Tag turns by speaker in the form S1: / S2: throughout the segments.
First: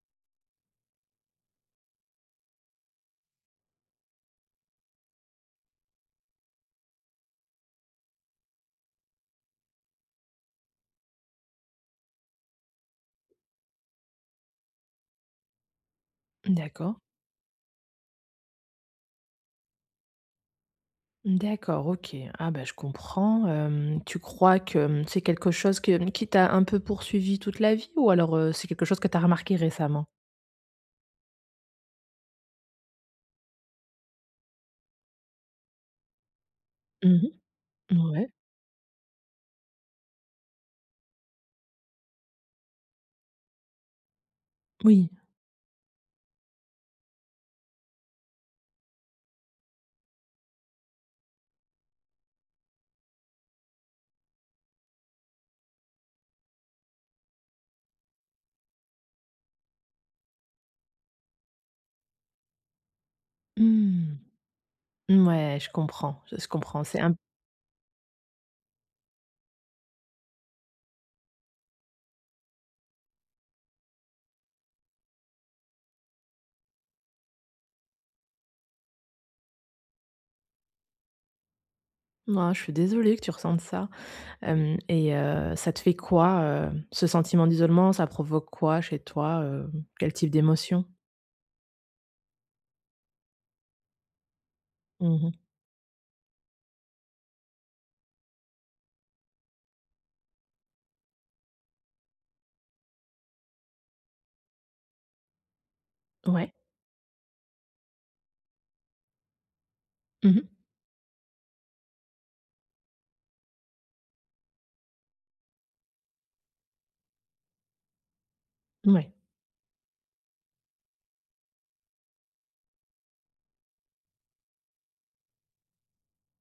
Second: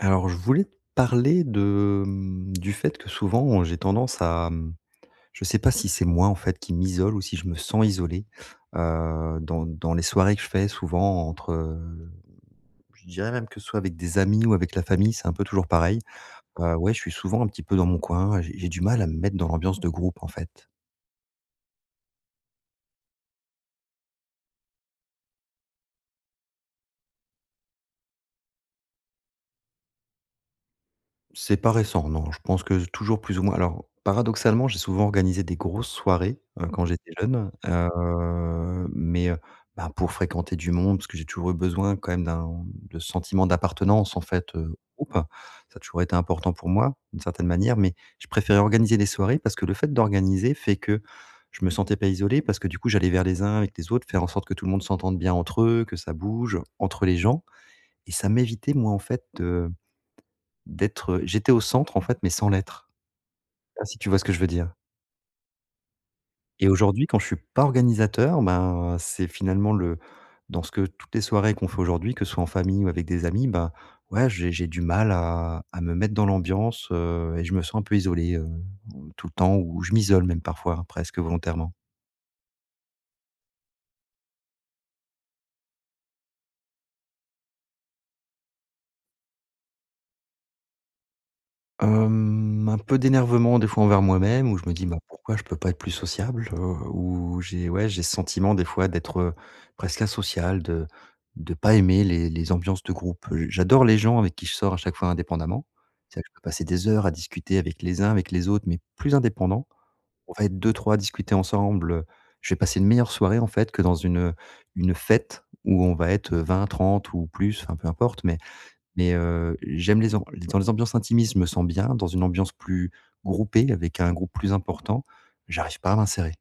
S1: Alors je voulais te parler de, hem, du fait que souvent j'ai tendance à, hem, je sais pas si c'est moi, en fait, qui m'isole ou si je me sens isolé. Heu, dans dans les soirées que je fais souvent entre, heu, je dirais même que ce soit avec des amis ou avec la famille, c'est un peu toujours pareil,
S2: Mmh
S1: heu, ouais,
S2: d'accord.
S1: je suis souvent un petit peu dans mon coin. J'ai j'ai du mal à me mettre dans l'ambiance de groupe, en fait.
S2: Mmh d'accord, OK. Ah bah, je comprends, hem, tu crois que, hem, c'est quelque chose que, hem, qui t'a un peu poursuivi toute la vie ou alors, heu, c'est quelque chose que tu as remarqué récemment?
S1: C'est pas récent non, je pense que je toujours plus ou moins alors paradoxalement j'ai souvent organisé des grosses soirées, heu, quand j'étais
S2: Mmh
S1: jeune,
S2: mh, mouais.
S1: heu mais heu, bah, pour fréquenter du monde, parce que j'ai toujours eu besoin quand même d'un de ce sentiment d'appartenance, en fait, heu,
S2: Oui.
S1: groupe. Ça a toujours été important pour moi, d'une certaine manière mais je préférais organiser des soirées parce que le fait d'organiser fait que je me sentais pas isolé parce que, du coup, j'allais vers les uns, avec les autres, faire en sorte que tout le monde s'entende bien entre eux, que ça bouge entre les gens et ça m'évitait moi, en fait, heu, de d'être, heu j'étais au centre, en fait, mais sans l'être. Pas si tu
S2: Mmh.
S1: vois ce que je veux dire?
S2: Mouais je comprends, s je
S1: Et
S2: comprends c'est
S1: aujourd'hui
S2: un
S1: quand je suis pas organisateur ben, c'est finalement le dans ce que toutes les soirées qu'on fait aujourd'hui, que ce soit en famille ou avec des amis bah, ouais j'ai j'ai du mal à à me mettre dans l'ambiance, heu et je me sens un peu isolé, heu, tout le temps où je m'isole même parfois, presque volontairement.
S2: M oh je suis désolée que tu ressentes ça. Hem et heu, ça te fait quoi, heu, ce sentiment d'isolement? Ça provoque quoi chez toi, heu, quel type d'émotion?
S1: Hem, un peu d'énervement, des fois, envers moi-même où je me dis: «Bah
S2: Mmh
S1: pourquoi
S2: mh.
S1: je peux pas être plus sociable?» heu, ou, j'ai ouais, j'ai ce sentiment, des fois, d'être, heu, presque asociale, de de pas aimer les les ambiances de groupe. Heu, j'adore les gens avec qui je sors à chaque fois indépendamment. C'est vrai que je peux
S2: Ouais.
S1: passer des heures à discuter avec les uns, avec les autres, mais plus indépendants.
S2: Mmh
S1: On va
S2: mh.
S1: être 2-3 à discuter ensemble, heu, je vais passer une meilleure soirée, en fait, que dans une, heu, une fête où on va être, heu, 20-30 ou plus, enfin, peu importe mais
S2: Mouais.
S1: mais heu, j'aime les am dans les ambiances intimismes, je me sens bien. Dans une ambiance plus groupée, avec un groupe plus important, j'arrive pas à m'insérer.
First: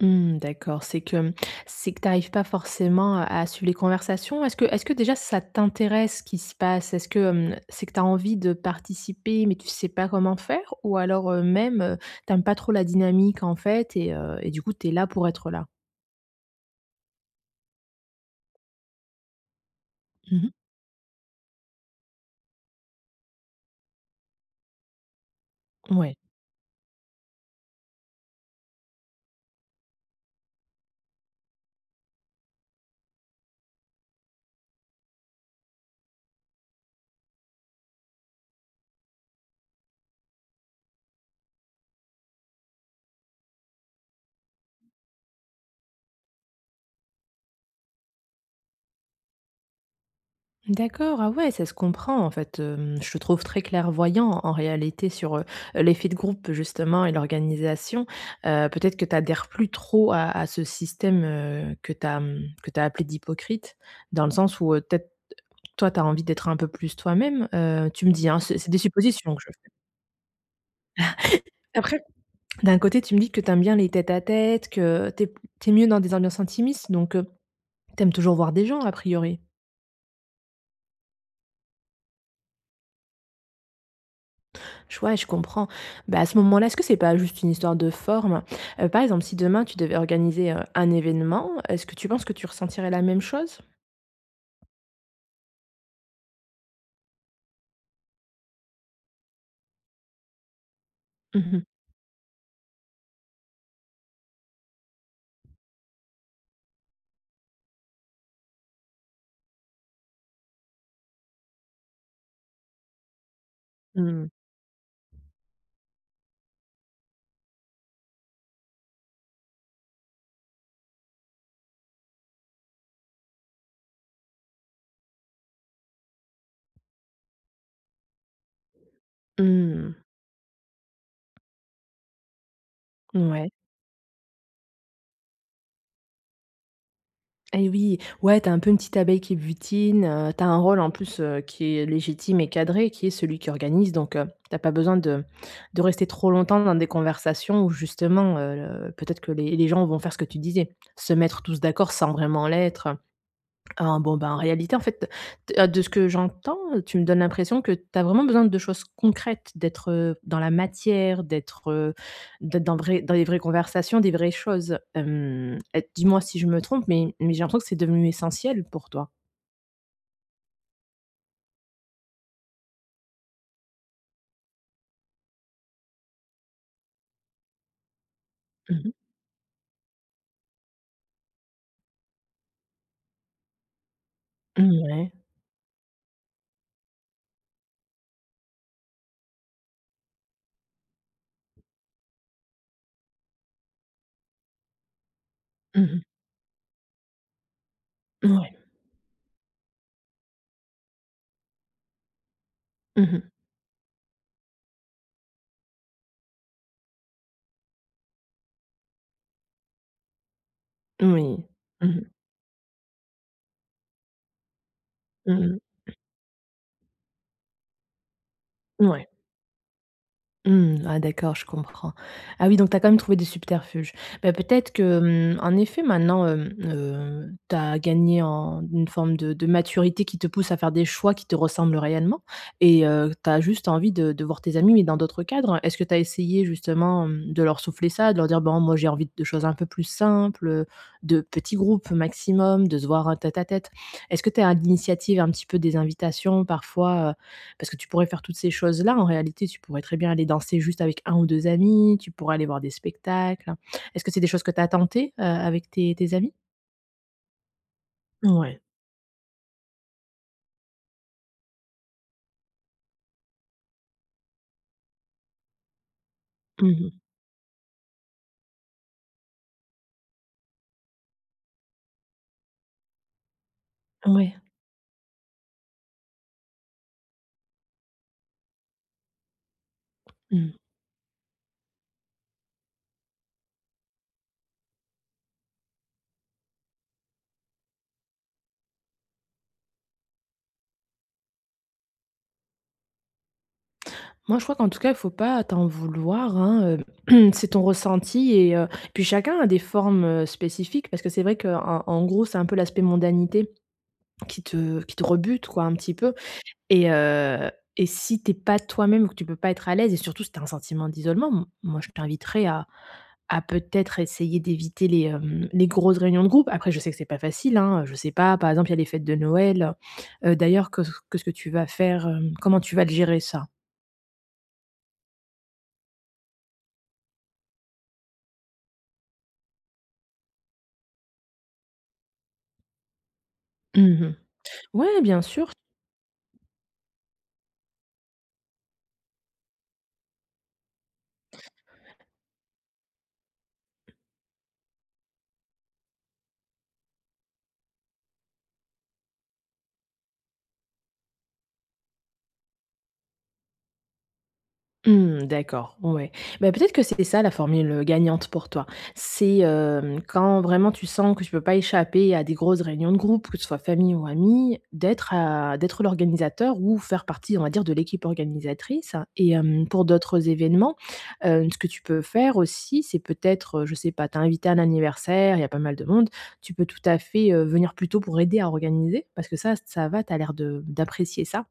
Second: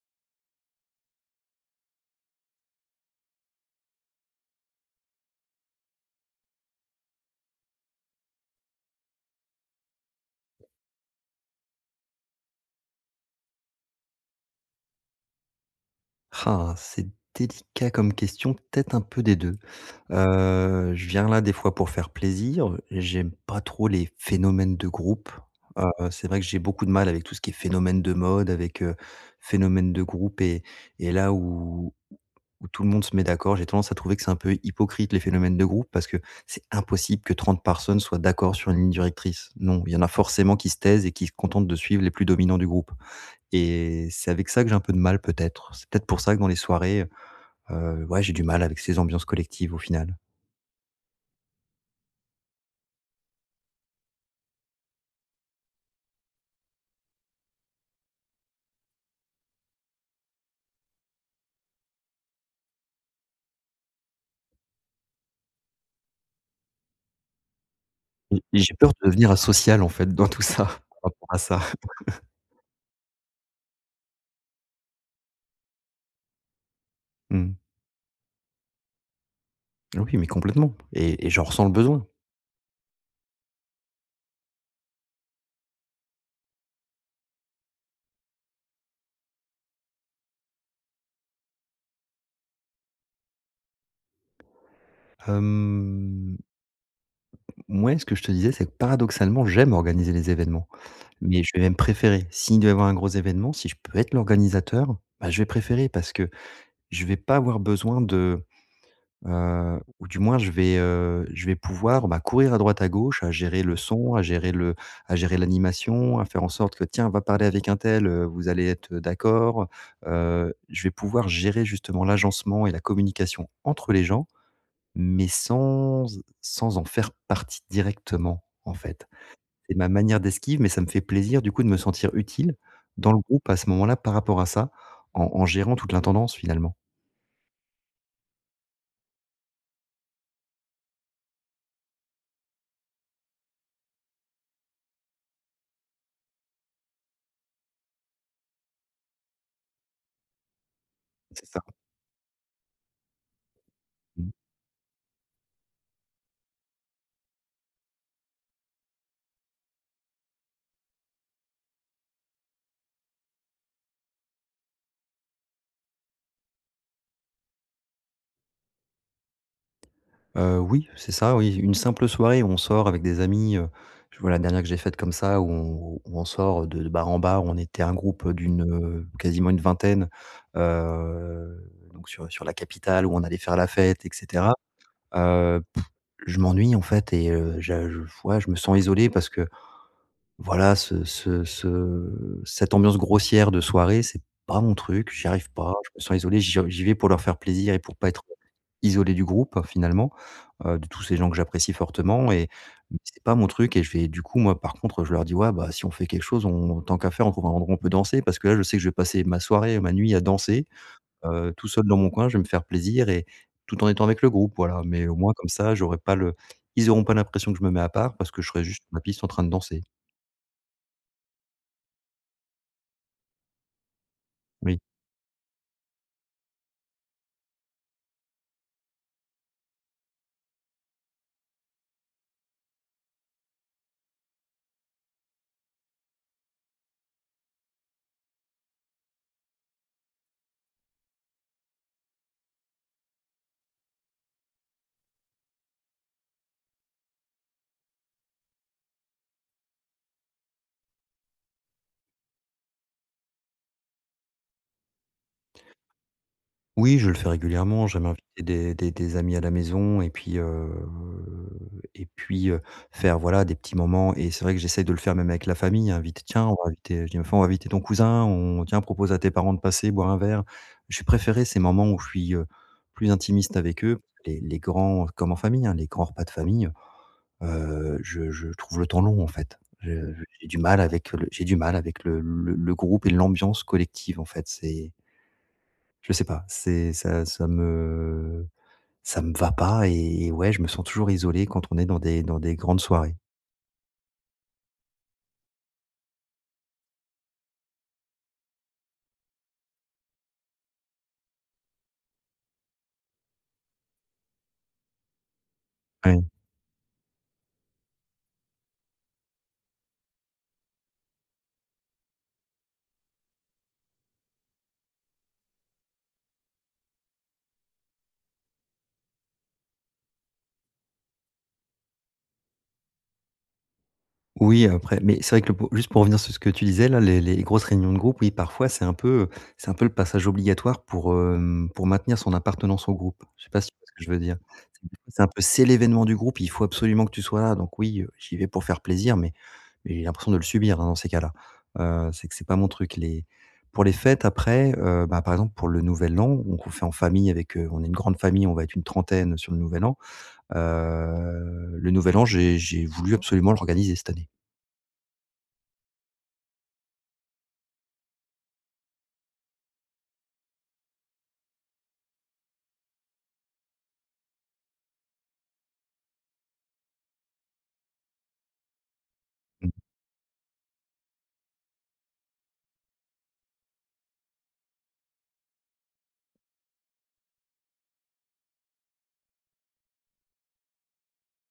S2: Mmh, d'accord. C'est que, hem, c'est que tu arrives pas forcément à à suivre les conversations? Est-ce que est-ce que déjà ça t'intéresse ce qui se passe? Est-ce que, hem, c'est que tu as envie de participer, mais tu sais pas comment faire? Ou alors, heu, même, heu, tu aimes pas trop la dynamique, en fait et heu et du coup tu es là pour être là?
S1: Ah, c'est délicat comme question, peut-être un peu des 2.
S2: Mmh mh.
S1: Heu, je viens là, des fois, pour faire plaisir, j'aime pas trop les phénomènes de groupe. Heu,
S2: Ouais.
S1: c'est vrai que j'ai beaucoup de mal avec tout ce qui est phénomène de mode, avec, heu, phénomène de groupe et et là où où où tout le monde se met d'accord, j'ai tendance à trouver que c'est un peu hypocrite les phénomènes de groupe parce que c'est impossible que 30 personnes soient d'accord sur une ligne directrice. Non, il y en a forcément qui se taisent et qui se contentent de suivre les plus dominants du groupe et c'est avec ça que j'ai un peu de mal, peut-être. C'est, peut-être, pour ça que dans les soirées, heu ouais j'ai du mal avec ces ambiances collectives, au final.
S2: D'accord. Ah ouais, ça se comprend en fait, hem, je te trouve très clairvoyant en réalité sur, heu heu, l'effet de groupe justement et l'organisation. Heu, peut-être que tu adhères plus trop à à ce système, heu, que tu as, mmh, que tu as appelé d'hypocrite. Dans le sens où, heu, peut-être toi tu as envie d'être un peu plus toi-même, heu, tu me dis,
S1: Et
S2: hein, c'est
S1: et
S2: c'est
S1: j'ai
S2: des
S1: peur de devenir
S2: suppositions que je fais.
S1: asocial, en fait, dans tout ça, par rapport à ça.
S2: Après, d'un côté tu me dis que tu aimes bien les tête à tête, que tu es p tu es mieux dans des ambiances intimistes, donc heu,
S1: Mmh.
S2: tu aimes toujours voir des gens à priori?
S1: Oui mais complètement et et j'en ressens le besoin.
S2: Ch ouais je comprends, bah, à ce moment-là, est-ce que c'est pas juste une histoire de forme? Heu, par exemple si demain tu devais organiser, heu, un événement, est-ce que tu penses que tu ressentirais la même chose?
S1: Hem mouais ce que je te disais c'est que, paradoxalement, j'aime organiser les événements
S2: Mmh
S1: mais je vais
S2: mh.
S1: même préférer. S'il devait y avoir un gros événement, si je peux être l'organisateur, bah, je vais préférer parce que je vais pas avoir besoin de, heu ou du moins je vais, heu, je vais pouvoir, bah, courir à droite à gauche à gérer le son, à
S2: Mmh.
S1: gérer le à gérer l'animation, à faire en sorte que: «Tiens va parler avec un tel, heu, vous allez être d'accord, heu», je vais pouvoir gérer justement l'agencement et la communication entre les gens mais sans e sans en faire partie directement, en fait.
S2: Mmh
S1: C'est ma
S2: mh.
S1: manière d'esquive mais ça me fait plaisir du coup de me sentir utile dans le groupe
S2: Mouais.
S1: à ce moment-là, par rapport à ça, en en gérant toute l'intendance, finalement.
S2: Et oui! Ouais, tu es un peu une petite abeille qui butine, heu, tu as un rôle en plus, heu, qui est légitime et cadré qui est celui qui organise donc heu, tu as pas besoin de de rester trop longtemps dans des conversations où justement, heu, le peut-être que les les gens vont faire ce que tu disais. Se mettre
S1: C'est
S2: tous
S1: ça.
S2: d'accord sans vraiment l'être, heu, en bon
S1: Mmh mh.
S2: bah, en réalité en fait t heu, de ce que j'entends, tu me donnes l'impression que tu as vraiment besoin de choses concrètes, d'être, heu, dans la matière, d'être, heu, d'être dans de vrai dans les vraies conversations, des vraies choses. Hem, heu, dis-moi si je me trompe, mais mais j'ai l'impression que c'est devenu essentiel pour toi?
S1: Heu, oui, c'est ça, oui, une simple soirée où on sort avec des amis, heu, je vois la dernière que j'ai faite comme ça où on où où on sort, heu, de de bar en bar, on était un groupe, heu, d'une,
S2: Mmh mh.
S1: heu, quasiment une vingtaine, heu, donc sur, heu, sur la capitale où on allait faire la fête et cetera.
S2: Mmh, ouais.
S1: Heu, pff, je m'ennuie en fait et heu, je j f ouais, je me sens isolé parce que, voilà, ce ce ce cette ambiance grossière de soirée, c'est pas mon truc. J'y arrive pas,
S2: Mmh
S1: je me
S2: mh.
S1: sens isolé, j'y en j'y vais pour leur faire plaisir et pour pas être, heu,
S2: Mouais.
S1: isolé du groupe, finalement. Heu, de tous ces gens que j'apprécie fortement et mais
S2: Mmh
S1: c'est
S2: mh.
S1: pas mon truc et je vais, du coup, moi par contre, je leur dis: «Ouais, bah, si on fait quelque chose on tant qu'à faire on trouve un endroit où on peut danser» parce que là je sais que je vais passer ma soirée, ma nuit à danser,
S2: Moui.
S1: heu, tout seul
S2: Mmh
S1: dans mon
S2: mh.
S1: coin, je vais me faire plaisir et tout en étant avec le groupe voilà mais au moins
S2: Mmh
S1: comme
S2: mh.
S1: ça j'aurais pas le ils auront pas l'impression que je me mets à part parce que je serai juste sur la
S2: Mouais.
S1: piste en train de danser.
S2: Mmh. Ah d'accord, je comprends. Ah oui, donc tu as quand même trouvé des subterfuges. Bah, peut-être
S1: Oui.
S2: que, hem, en effet maintenant, hem, heu, tu as gagné en une forme de de maturité qui te pousse à faire des choix qui te ressemblent réellement et heu, tu as juste envie de de voir tes amis, mais dans d'autres cadres. Est-ce que tu as essayé justement, hem, de leur souffler ça? De leur dire: «Bon moi j'ai envie de choses un peu plus simples, heu, de petits groupes maximum, de se voir en tête à tête». Est-ce que tu es à l'initiative, un petit peu, des invitations parfois, heu, parce que tu pourrais faire toutes ces choses-là en réalité, tu pourrais très bien aller danser juste avec 1 ou 2 amis, tu pourrais aller voir des spectacles? Est-ce que c'est des choses que tu as tenté, heu, avec tes tes amis?
S1: Oui je le fais régulièrement, j'aime inviter
S2: Ouais.
S1: des des des amis à la maison et puis, heu et puis, heu, faire voilà des petits moments et c'est vrai que j'essaye de le faire même avec la famille, invite: «Tiens, on va
S2: Mmh
S1: inviter,
S2: mh.
S1: heu», je dis: «Bah f on va inviter ton cousin, on tiens, propose à tes parents de passer boire un verre». Je vais préférer ces moments où je suis, heu, plus intimiste avec eux, les
S2: Ouais.
S1: les grands comme en famille, hein, les grands repas de famille, heu, je je trouve le temps long, en fait. Je je j'ai du
S2: Mmh.
S1: mal avec le j'ai du mal avec le le le groupe et l'ambiance collective en fait, c'est je sais pas, c'est ça ça me ça me va pas et et ouais, je me sens toujours isolé quand on est dans des dans des grandes soirées.
S2: Moi, je crois qu'en tout cas, faut pas t'en vouloir hein, heu, c'est ton ressenti et heu, puis chacun a des formes, heu, spécifiques parce que c'est vrai qu'en en gros, c'est un peu l'aspect mondanité qui te qui te rebute quoi un petit peu
S1: Oui.
S2: et heu et si tu es pas toi-même, que tu peux pas être à l'aise et surtout si tu as un sentiment d'isolement, m moi je t'inviterais à à peut-être essayer d'éviter les, hem, les grosses réunions de groupe. Après je sais que c'est pas facile hein, heu, je sais pas par exemple il y a les fêtes de Noël. Heu heu, d'ailleurs que s, que ce que tu vas faire, hem, comment tu vas le gérer ça?
S1: Oui après mais c'est vrai que le po juste pour revenir sur ce que tu disais là, les les grosses réunions de groupe, oui, parfois c'est un peu, heu, c'est un peu le passage obligatoire pour, hem, pour maintenir son appartenance au groupe. Je sais pas si tu
S2: Mmh
S1: vois ce que je
S2: mh,
S1: veux dire? C'est du
S2: ouais
S1: coup,
S2: bien
S1: c'est un peu:
S2: sûr.
S1: «C'est l'événement du groupe, il faut absolument que tu sois là», donc oui, heu, j'y vais pour faire plaisir mais mais j'ai l'impression de le subir, hein, dans ces cas-là. Heu, c'est que c'est pas mon truc les pour les fêtes après, heu, bah, par exemple, pour le nouvel an, donc on fait en famille avec, heu on est une grande famille, on va être une trentaine sur le nouvel an. Heu, le nouvel an j'ai j'ai voulu absolument l'organiser cette année.
S2: Mmh, d'accord, ouais. Bah, peut être que c'était ça la formule, heu, gagnante pour toi. C'est, hem, quand vraiment tu sens que tu peux pas échapper à des grosses réunions de groupe, que ce soit famille ou amis, d'être à d'être l'organisateur ou faire partie, on va dire, de l'équipe organisatrice et hem,
S1: Mmh.
S2: pour d'autres événements, hem, ce que tu peux faire aussi, c'est peut-être, heu, je sais pas, tu es invité à un anniversaire, il y a pas mal de monde. Tu peux tout à fait, heu, venir plus tôt pour aider à organiser parce que ça, ça va, tu as l'air de d'apprécier ça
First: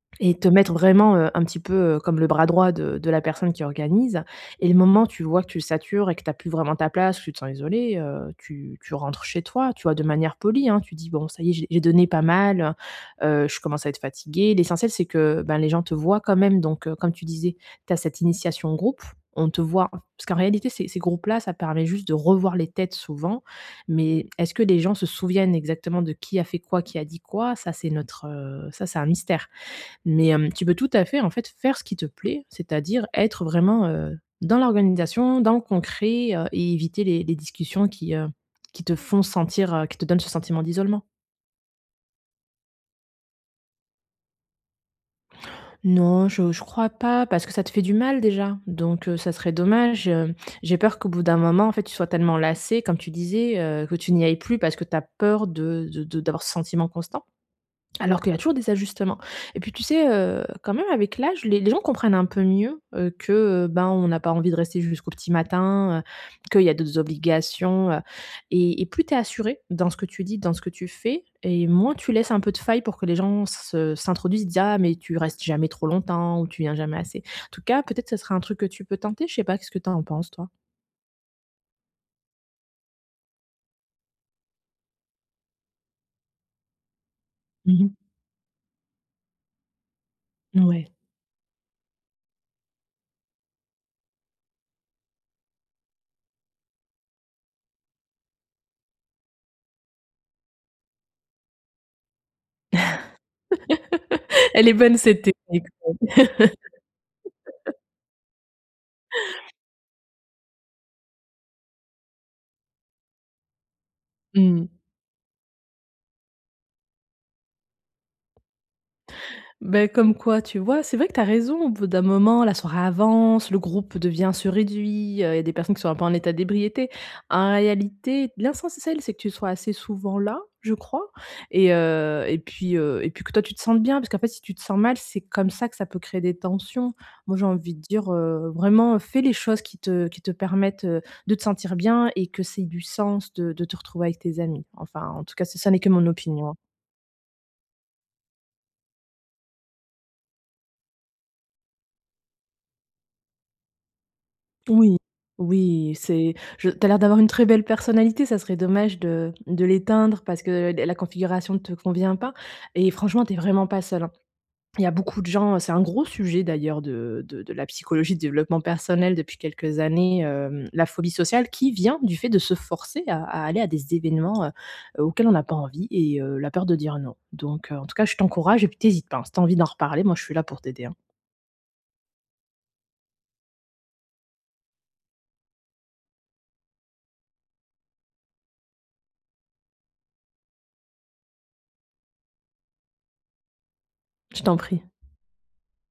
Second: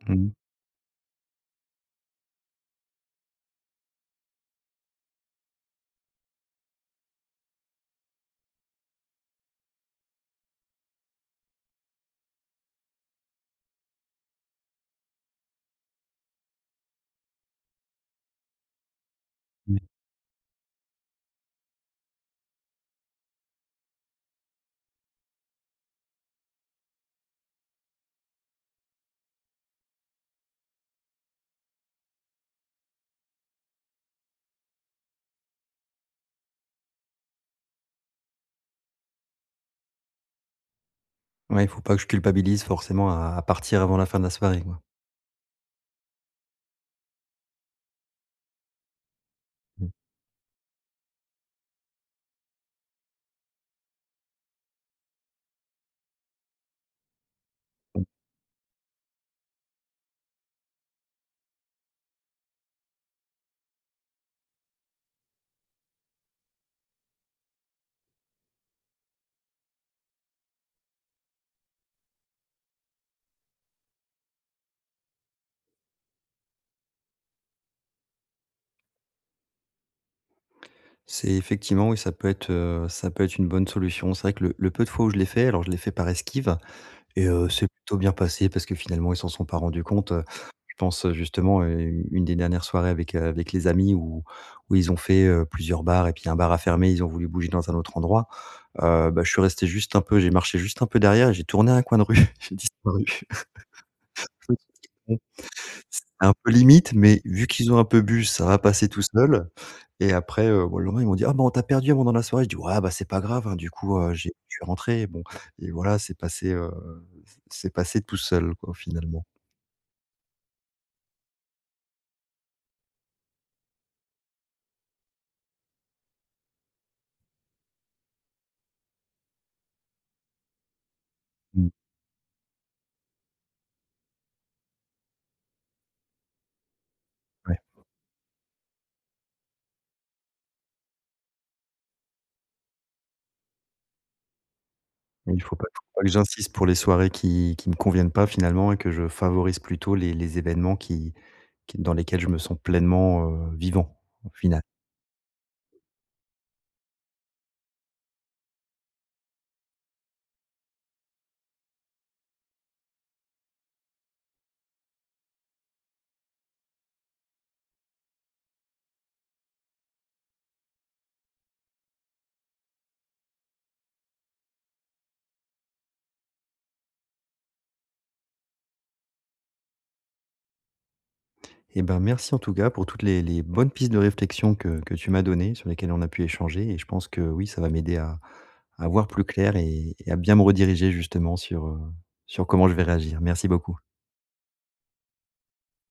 S1: Mmh mh.
S2: et te mettre vraiment, heu, un petit peu comme le bras droit de de la personne qui organise et le moment où tu vois que tu satures et que tu as plus vraiment ta place ou tu te sens isolé, heu, tu tu rentres chez toi, tu vois? De manière polie, hein, tu dis: «Bon ça y est j'ai j'ai donné pas mal, heu heu, je commence à être fatigué». L'essentiel c'est que, bah, les gens te voient quand même donc heu, comme tu disais, tu as cette initiation de groupe, on te
S1: Oui.
S2: voit. Parce qu'en réalité ces ces groupes-là ça permet juste de revoir les têtes souvent, mais est-ce que les gens se souviennent exactement de qui a fait quoi, qui a dit quoi? Ça c'est une autre, heu, ça c'est un mystère mais hem, tu peux tout à fait, en fait, faire ce qui te plaît. C'est-à-dire être vraiment, heu, dans l'organisation, dans le concret, heu et éviter les les discussions qui, heu, qui te font sentir, heu, qui te donnent ce sentiment d'isolement.
S1: Ouais, faut pas que je culpabilise forcément à à partir avant la fin de la soirée, quoi.
S2: Non, je je crois pas parce que ça te fait du mal déjà, donc heu, ça serait
S1: Mmh.
S2: dommage, hem, j'ai peur qu'au bout d'un moment, en fait, tu sois tellement lassé comme tu disais, heu, que tu n'y ailles plus parce que tu as peur de de de d'avoir ce sentiment constant.
S1: Mmh.
S2: Alors qu'il y a toujours des ajustements et puis tu sais, heu, quand même avec l'âge les les gens comprennent un peu mieux, heu, que, heu, ben on n'a pas envie de rester jusqu'au petit matin, heu, qu'il y a d'autres obligations, heu et et plus tu es assuré dans ce que tu dis, dans ce que tu fais et moins tu laisses un peu de failles pour que les gens s se s'introduisent, disent: «Ah mais tu restes jamais trop longtemps» ou «Tu viens jamais assez». En tout cas, peut-être, ce serait un truc que tu peux tenter, je sais pas, qu'est-ce que tu en penses toi?
S1: C'est effectivement oui, ça peut être, heu, ça peut être une bonne solution. C'est vrai que le le peu de fois où je l'ai fait, alors je l'ai fait par esquive et heu, c'est
S2: Mmh mh.
S1: plutôt bien passé parce que, finalement, ils s'en sont pas rendus compte, heu, je
S2: Mouais.
S1: pense, heu, justement, heu, u une des dernières soirées avec, heu, avec les amis où où ils ont fait, heu, plusieurs bars et puis un bar a fermé, ils ont voulu bouger dans un autre endroit. Heu, bah je suis resté juste un peu j'ai marché juste un peu derrière et j'ai tourné à un coin de rue. J'ai disparu. [unintelligible]
S2: Elle est bonne cette technique
S1: C'était un peu limite mais vu qu'ils
S2: ouais.
S1: ont un peu bu ça va passer tout seul et après, heu, bah, le lendemain ils m'ont dit: «Ah bon on t'a perdu un moment dans la soirée», je dis: «Ouais, bah, c'est pas grave, hein, du coup, heu, j'ai je suis
S2: Mmh.
S1: rentré» bon et voilà c'est passé, heu, c c'est passé tout seul, quoi, finalement.
S2: Bah, comme quoi, tu vois, c'est vrai que tu as raison, au bout d'un moment la soirée avance, le groupe devient se réduit, heu, il y a des personnes qui sont un peu en état d'ébriété. En réalité, l'essentiel c'est que tu sois assez souvent là, je crois
S1: Mmh.
S2: et heu et puis, heu et puis que toi tu te sentes bien, parce qu'en fait si tu te sens mal, c'est comme ça que ça peut créer des tensions. Moi j'ai
S1: Ouais.
S2: envie de dire, heu: «Vraiment, heu, fais les choses qui te qui te permettent, heu, de te sentir bien et que ça ait du sens de de te retrouver avec tes amis», enfin, en
S1: Mais
S2: tout
S1: il
S2: cas,
S1: faut
S2: ce
S1: pas
S2: ça
S1: il
S2: n'est que
S1: faut pas
S2: mon
S1: que
S2: opinion,
S1: j'insiste
S2: hein.
S1: pour les soirées qui qui me conviennent pas finalement et que je favorise plutôt les les événements qui qui dans lesquels je me sens pleinement, heu, vivant au final.
S2: Oui, oui et c'est je tu as l'air d'avoir une très belle personnalité, ça serait dommage de de l'éteindre parce que la la configuration ne te convient pas et franchement tu es vraiment pas seul, hein. Il y a beaucoup de gens c'est un gros sujet d'ailleurs de de de la psychologie de développement personnel depuis quelques années, hem, la phobie sociale qui vient du fait de se forcer à à aller à des événements, heu heu, auxquels on n'a pas envie et heu, la peur de dire: «Non», donc heu, en tout cas, je t'encourage et puis tu hésites pas, hein. Si tu as envie d'en reparler, moi je suis là pour t'aider, hein.
S1: Et ben merci en tout cas pour toutes les les bonnes pistes de réflexion que que tu m'as données, sur lesquelles on a pu échanger et je pense que, oui, ça va m'aider à à voir plus clair et et à bien me rediriger justement sur, heu, sur comment je vais réagir. Merci beaucoup.
S2: Je t'en prie.